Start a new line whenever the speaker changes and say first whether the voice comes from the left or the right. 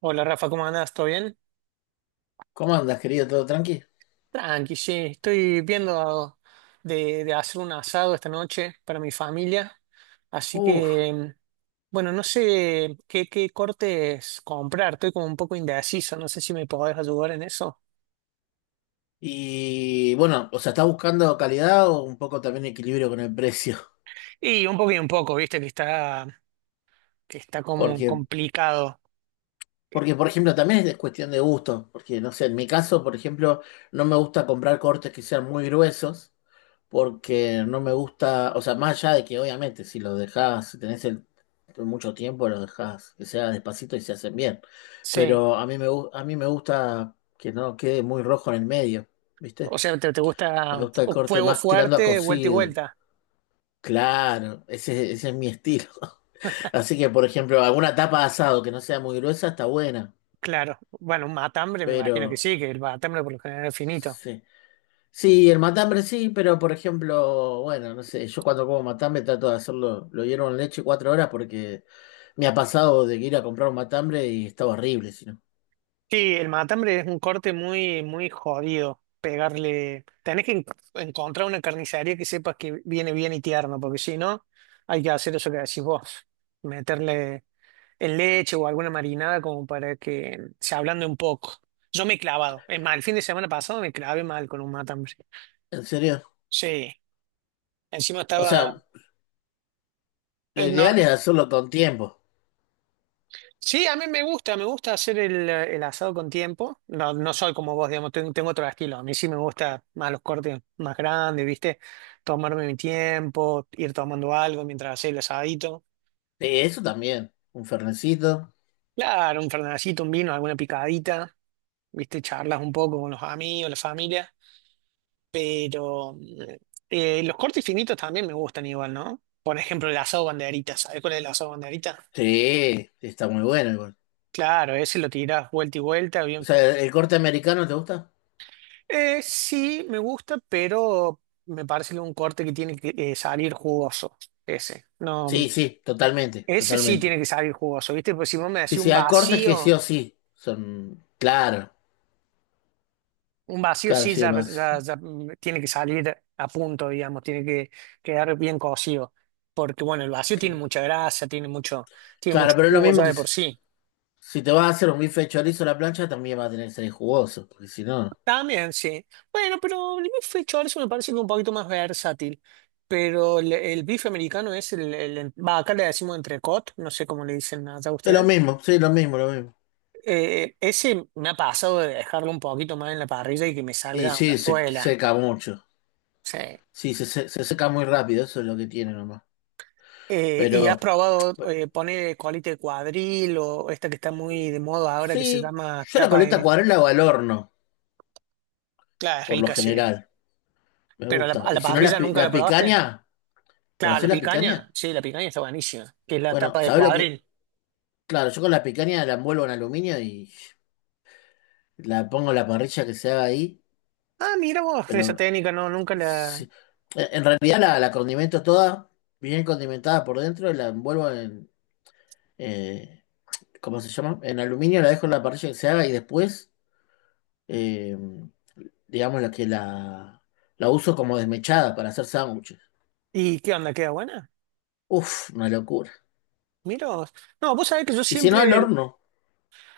right: Hola Rafa, ¿cómo andás? ¿Todo bien?
left: ¿Cómo andas, querido? ¿Todo tranqui?
right: Tranqui, sí. Estoy viendo de hacer un asado esta noche para mi familia. Así
left: Uf,
right: que, bueno, no sé qué cortes comprar. Estoy como un poco indeciso. No sé si me podés ayudar en eso.
left: y bueno, o sea, ¿estás buscando calidad o un poco también equilibrio con el precio?
right: Y un poco, viste que está como
left: Porque,
right: complicado.
left: porque, por ejemplo, también es cuestión de gusto, porque, no sé, en mi caso, por ejemplo, no me gusta comprar cortes que sean muy gruesos, porque no me gusta, o sea, más allá de que obviamente si lo dejás, si tenés el, mucho tiempo, lo dejás que sea despacito y se hacen bien,
right: Sí.
left: pero a mí me gusta que no quede muy rojo en el medio,
right: O
left: ¿viste?
right: sea, ¿te
left: Me
right: gusta
left: gusta el corte
right: fuego
left: más tirando a
right: fuerte, vuelta y
left: cocido.
right: vuelta?
left: Claro, ese es mi estilo. Así que, por ejemplo, alguna tapa de asado que no sea muy gruesa está buena.
right: Claro. Bueno, un matambre me imagino que
left: Pero,
right: sí, que el matambre por lo general es finito.
left: sí. Sí, el matambre sí, pero por ejemplo, bueno, no sé, yo cuando como matambre trato de hacerlo, lo hiervo en leche 4 horas porque me ha pasado de ir a comprar un matambre y estaba horrible, si no.
right: Sí, el matambre es un corte muy, muy jodido. Pegarle. Encontrar una carnicería que sepas que viene bien y tierno, porque si no, hay que hacer eso que decís vos. Meterle el leche o alguna marinada como para que se ablande un poco. Yo me he clavado. Es mal, el fin de semana pasado me clavé mal con un matambre.
left: ¿En serio?
right: Sí. Encima
left: O sea,
right: estaba.
left: lo
right: No,
left: ideal es hacerlo con tiempo.
right: Sí, a mí me gusta hacer el asado con tiempo. No, no soy como vos, digamos, tengo otro estilo. A mí sí me gusta más los cortes más grandes, ¿viste? Tomarme mi tiempo, ir tomando algo mientras hacía el asadito.
left: Sí, eso también. Un fernecito.
right: Claro, un fernandcito, un vino, alguna picadita, ¿viste? Charlas un poco con los amigos, la familia. Pero los cortes finitos también me gustan igual, ¿no? Por ejemplo, el asado banderita, ¿sabes cuál es el asado banderita?
left: Sí, sí, está muy bueno igual.
right: Claro, ese lo tirás vuelta y vuelta,
left: O
right: bien.
left: sea, ¿el corte americano te gusta?
right: Sí, me gusta, pero me parece que es un corte que tiene que salir jugoso. Ese. No,
left: Sí, sí, totalmente,
right: Ese sí tiene
left: totalmente.
right: que salir jugoso, ¿viste? Pues si vos me decís
left: Sí, sí, hay cortes que sí o sí son. Claro,
right: un vacío
left: claro,
right: sí
left: sí,
right: ya,
left: lo
right: ya-
left: hace.
right: ya, mm, tiene que salir a punto, digamos, tiene que quedar bien cocido. Porque bueno, el vacío tiene mucha grasa, tiene
left: Claro,
right: mucho
left: pero es lo
right: jugo
left: mismo
right: ya
left: que
right: de
left: si
right: por sí.
left: si te vas a hacer un bife de chorizo a la plancha, también va a tener que ser jugoso, porque si no.
right: También, sí. Bueno, pero el bife chorizo me parece que es un poquito más versátil. Pero el bife americano es el, acá le decimos entrecot, no sé cómo le dicen allá
left: Es lo
right: ustedes.
left: mismo, sí, lo mismo, lo mismo.
right: Ese me ha pasado de dejarlo un poquito más en la parrilla y que me
left: Y
right: salga una
left: sí, se
right: suela.
left: seca mucho.
right: Sí.
left: Sí, se seca muy rápido, eso es lo que tiene nomás.
right: ¿Y has
left: Pero
right: probado
left: bueno,
right: poner colita de cuadril o esta que está muy de moda ahora que se
left: sí,
right: llama
left: yo la
right: tapa de...
left: coleta
right: ne-
left: acuarela o al horno,
right: Claro, es
left: por lo
right: rica, sí.
left: general. Me
right: ¿Pero a la,
left: gusta.
right: a la
left: Y si no, la,
right: parrilla
left: pi-
right: nunca la
left: la
right: probaste?
left: picaña.
right: Claro, la
left: ¿Conocés la picaña?
right: picaña, sí, la picaña está buenísima, que es la
left: Bueno,
right: tapa de
left: ¿sabés lo que?
right: cuadril.
left: Claro, yo con la picaña la envuelvo en aluminio y la pongo en la parrilla que se haga ahí,
right: Ah, mira vos, esa
left: pero
right: técnica nunca la...
left: sí. En realidad la condimento toda, bien condimentada por dentro, y la envuelvo en, eh, ¿cómo se llama? En aluminio, la dejo en la parrilla que se haga y después, eh, digamos, la uso como desmechada para hacer sándwiches.
right: ¿Y qué onda? ¿Queda buena?
left: Uf, una locura.
right: Mira vos. No, vos sabés que yo
left: Y si no, al
right: siempre el-
left: horno,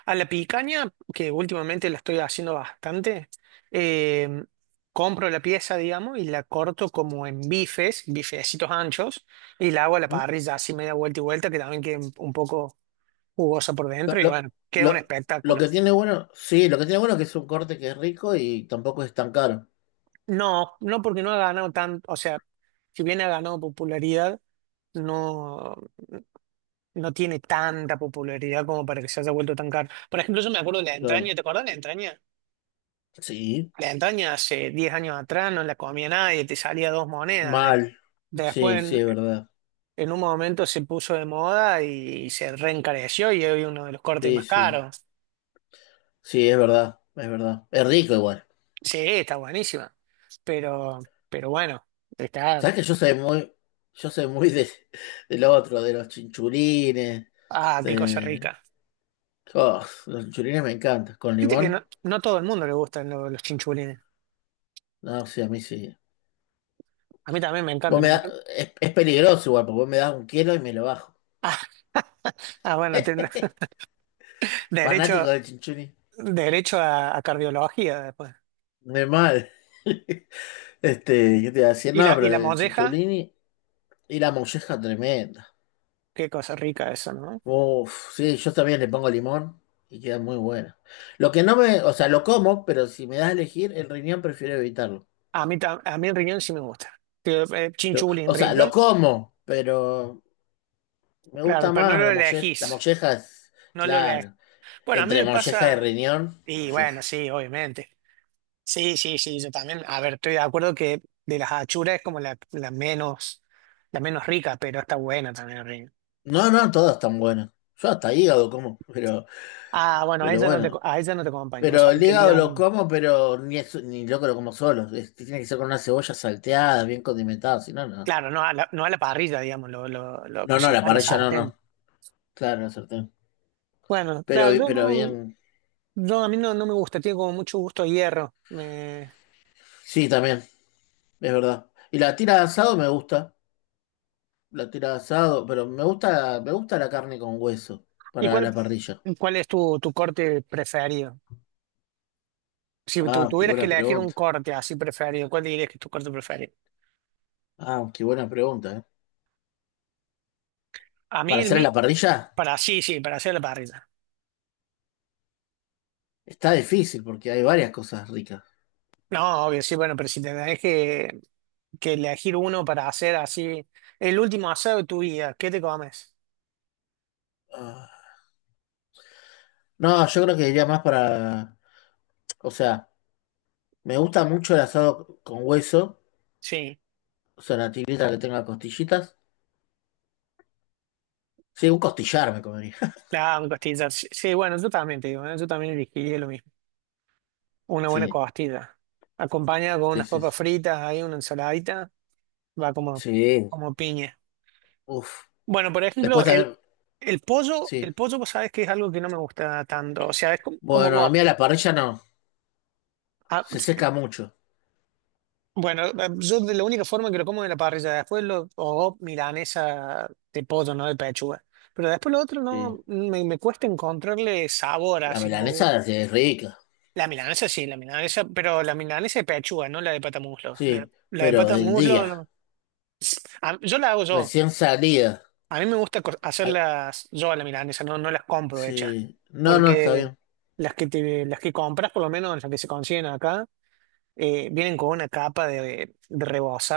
right: a la picaña, que últimamente la estoy haciendo bastante, eh, compro la pieza, digamos, y la corto como en bifes, bifecitos anchos, y la hago a la
left: ¿no?
right: parrilla así media vuelta y vuelta, que también queda un poco jugosa por
left: Lo,
right: dentro, y
left: lo,
right: bueno, queda un
left: lo- lo
right: espectáculo.
left: que tiene bueno, sí, lo que tiene bueno es que es un corte que es rico y tampoco es tan caro.
right: No, no porque no ha ganado tanto, o sea, si bien ha ganado popularidad, no, no tiene tanta popularidad como para que se haya vuelto tan caro. Por ejemplo, yo me acuerdo de la
left: Claro.
right: entraña, ¿te acuerdas de la entraña?
left: Sí,
right: La entraña hace 10 años atrás no la comía nadie, te salía dos monedas.
left: mal.
right: Después,
left: Sí, sí,
right: en,
left: es verdad.
right: en un momento se puso de moda y se reencareció y hoy uno de los cortes
left: Sí,
right: más
left: sí.
right: caros.
left: Sí, es verdad, es verdad. Es rico igual.
right: Sí, está buenísima. Pero, pero bueno, está,
left: ¿Sabes que yo soy muy de, del otro, de los chinchulines,
right: ah, qué cosa
left: de...
right: rica.
left: Oh, los chinchulines me encantan. ¿Con
right: Viste que no,
left: limón?
right: no a todo el mundo le gustan los chinchulines.
left: No, sí, a mí sí.
right: A mí también me
left: Vos
right: encanta,
left: me
right: me
left: da,
right: encanta.
left: es peligroso igual, porque vos me das un kilo y me lo bajo.
right: Ah, ah, bueno, tiene
left: Fanático
right: derecho,
left: del chinchulín.
right: derecho a cardiología después.
left: De mal. Este, yo te iba a decir,
right: Y
left: no,
right: la, y
left: pero
right: la
left: el
right: molleja,
left: chincholini y la molleja tremenda.
right: qué cosa rica eso, ¿no?
left: Uf, sí, yo también le pongo limón y queda muy buena. Lo que no me, o sea, lo como, pero si me das a elegir, el riñón prefiero evitarlo.
right: A mí, a mí el riñón sí me gusta. Digo, chinchulín,
left: O sea, lo
right: riñón,
left: como, pero me
right: claro,
left: gusta
right: pero no
left: más
right: lo
left: la molleja. La
right: elegís,
left: molleja es,
right: no lo elegís.
left: claro,
right: Bueno, a mí
left: entre
right: me
left: molleja y
right: pasa,
left: riñón,
right: y bueno,
left: molleja.
right: sí, obviamente. Sí, sí, sí, yo también. A ver, estoy de acuerdo que de las achuras es como la menos rica, pero está buena también el riñón.
left: No, no, todas están buenas. Yo hasta hígado como,
right: Ah, bueno, a
left: pero
right: ella no te,
left: bueno.
right: a ella no te acompaño. O
left: Pero
right: sea,
left: el hígado
right: quería,
left: lo como, pero ni loco lo como solo. Es- tiene que ser con una cebolla salteada, bien condimentada, si no, no.
right: claro, no a la parrilla, digamos, lo
left: No, no, la
right: cocinar a la
left: parrilla no, no.
right: sartén.
left: Claro, la sartén.
right: Bueno, claro, yo
left: Pero
right: no,
left: bien.
right: yo- a mí no, no me gusta, tiene como mucho gusto a hierro. Me-
left: Sí, también, es verdad. Y la tira de asado me gusta. La tira de asado, pero me gusta la carne con hueso
right: ¿Y
left: para la parrilla.
right: cuál es tu corte preferido? Si tú
left: Ah, qué
right: tuvieras que
left: buena
right: elegir un
left: pregunta.
right: corte así preferido, ¿cuál dirías que es tu corte preferido?
left: Ah, qué buena pregunta, ¿eh?
right: A mí
left: Para
right: el
left: hacer en
right: mío,
left: la parrilla
right: para sí, sí, para hacer la parrilla.
left: está difícil porque hay varias cosas ricas.
right: No, obvio, sí, bueno, pero si que elegir uno para hacer así, el último asado de tu vida, ¿qué te comes?
left: Ah, no, yo creo que iría más para, o sea. Me gusta mucho el asado con hueso,
right: Sí.
left: o sea, la tigrita que tenga costillitas. Sí, un costillar me comería.
right: La costilla. Sí, sí, bueno, yo también te digo, ¿eh? Yo también elegiría lo mismo. Una buena
left: Sí,
right: costilla. Acompañada con
left: sí,
right: unas
left: sí.
right: papas fritas, ahí una ensaladita, va como,
left: Sí,
right: como piña.
left: uf.
right: Bueno, por ejemplo,
left: Después también, sí.
right: el pollo, vos sabés que es algo que no me gusta tanto. O sea, es como, como
left: Bueno, a mí
right: vos.
left: a la parrilla no,
right: Ah,
left: se seca mucho.
right: bueno, yo de la única forma que lo como es en la parrilla, después lo, o milanesa de pollo, no de pechuga. Pero después lo otro
left: Sí.
right: no, me cuesta encontrarle sabor,
left: La
right: así como
left: milanesa sí, es rica,
right: La milanesa sí, la milanesa, pero la milanesa de pechuga, no la de pata muslo. La,
left: sí,
right: la de
left: pero
right: pata
left: del
right: muslo,
left: día,
right: no. Yo la hago yo.
left: recién salida.
right: A mí me gusta
left: Ah,
right: hacerlas yo a la milanesa, no, no las compro hechas.
left: sí, no, no, está
right: Porque
left: bien.
right: las que compras, por lo menos las que se consiguen acá, vienen con una capa de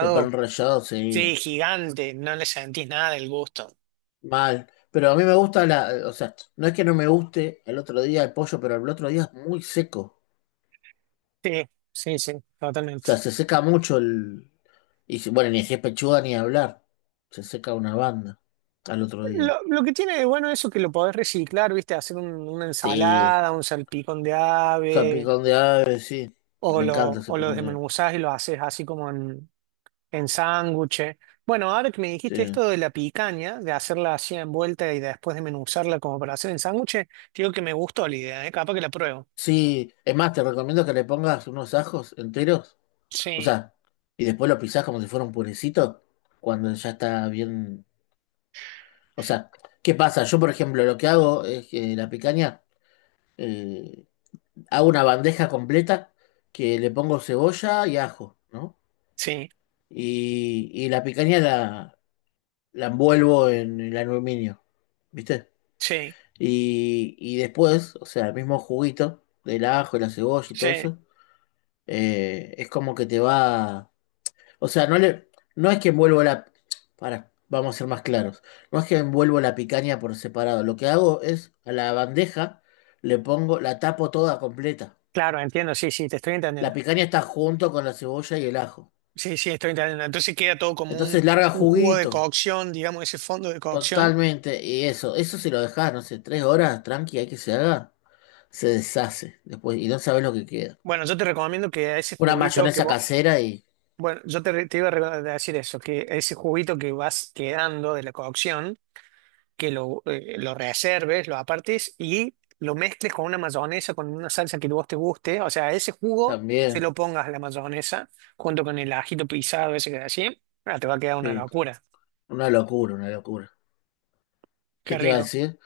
left: De pan rallado, sí,
right: sí, gigante, no le sentís nada del gusto.
left: mal. Pero a mí me gusta la, o sea, no es que no me guste el otro día el pollo, pero el otro día es muy seco.
right: Sí, sí, sí,
left: O
right: totalmente.
left: sea, se seca mucho el... Y si- bueno, ni si es pechuga ni hablar. Se seca una banda al otro día.
right: Lo que tiene de bueno eso que lo podés reciclar, ¿viste? Hacer una
left: Sí.
right: ensalada, un salpicón de
left: O sea,
right: ave.
left: picón de ave, sí.
right: O
left: Me encanta
right: lo,
left: ese
right: o lo
left: picón de ave.
right: desmenuzás y lo haces así como en sándwiches. Bueno, ahora que me dijiste
left: Sí.
right: esto de la picaña, de hacerla así envuelta y después desmenuzarla como para hacer en sándwiches, digo que me gustó la idea, ¿eh? Capaz que la pruebo.
left: Sí. Es más, te recomiendo que le pongas unos ajos enteros. O
right: Sí,
left: sea, y después lo pisás como si fuera un purecito. Cuando ya está bien. O sea, ¿qué pasa? Yo, por ejemplo, lo que hago es que la picaña. eh, Hago una bandeja completa que le pongo cebolla y ajo, ¿no?
right: sí,
left: Y la picaña la envuelvo en el aluminio, ¿viste?
right: sí,
left: Y después, o sea, el mismo juguito del ajo, la cebolla y todo
right: sí.
left: eso, es como que te va... O sea, no es que envuelvo la... Para, vamos a ser más claros. No es que envuelvo la picaña por separado. Lo que hago es a la bandeja le pongo, la tapo toda completa.
right: Claro, entiendo, sí, sí, te estoy
left: La
right: entendiendo.
left: picaña está junto con la cebolla y el ajo.
right: Sí, sí, estoy entendiendo. Entonces queda todo como
left: Entonces larga
right: un jugo de
left: juguito.
right: cocción, digamos, ese fondo de cocción.
left: Totalmente, y eso si lo dejas, no sé, 3 horas, tranqui, hay que se haga, se deshace después y no sabes lo que queda.
right: Bueno, yo te recomiendo que a ese
left: Una
right: juguito que
left: mayonesa
right: vos,
left: casera y
right: bueno, yo te iba a decir eso, que ese juguito que vas quedando de la cocción. Que lo reserves, lo apartes y lo mezcles con una mayonesa, con una salsa que vos te guste. O sea, ese jugo se
left: también,
right: lo pongas a la mayonesa junto con el ajito pisado, ese que así. Ah, te va a quedar una
left: sí,
right: locura.
left: una locura, una locura. ¿Qué
right: Qué
left: te iba a
right: rico.
left: decir?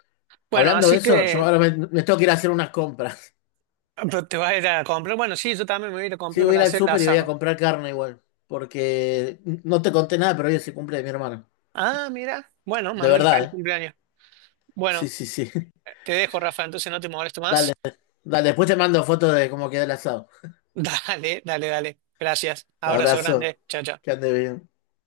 right: Bueno,
left: Hablando de
right: así
left: eso, yo
right: que
left: ahora me tengo que ir a hacer unas compras.
right: ah, pero te vas a ir a comprar. Bueno, sí, yo también me voy a ir a
left: Sí,
right: comprar
left: voy a
right: para
left: ir al
right: hacer el
left: súper y voy a
right: asado.
left: comprar carne igual, porque no te conté nada, pero hoy se cumple de mi hermano.
right: Ah, mira. Bueno,
left: De
right: mándale
left: verdad,
right: feliz
left: ¿eh?
right: cumpleaños. Bueno,
left: Sí, sí, sí.
right: te dejo, Rafa, entonces no te molesto
left: Dale,
right: más.
left: dale, después te mando fotos de cómo queda el asado.
right: Dale, dale, dale. Gracias. Abrazo
left: Abrazo,
right: grande. Chao,
left: que
right: chao.
left: ande bien.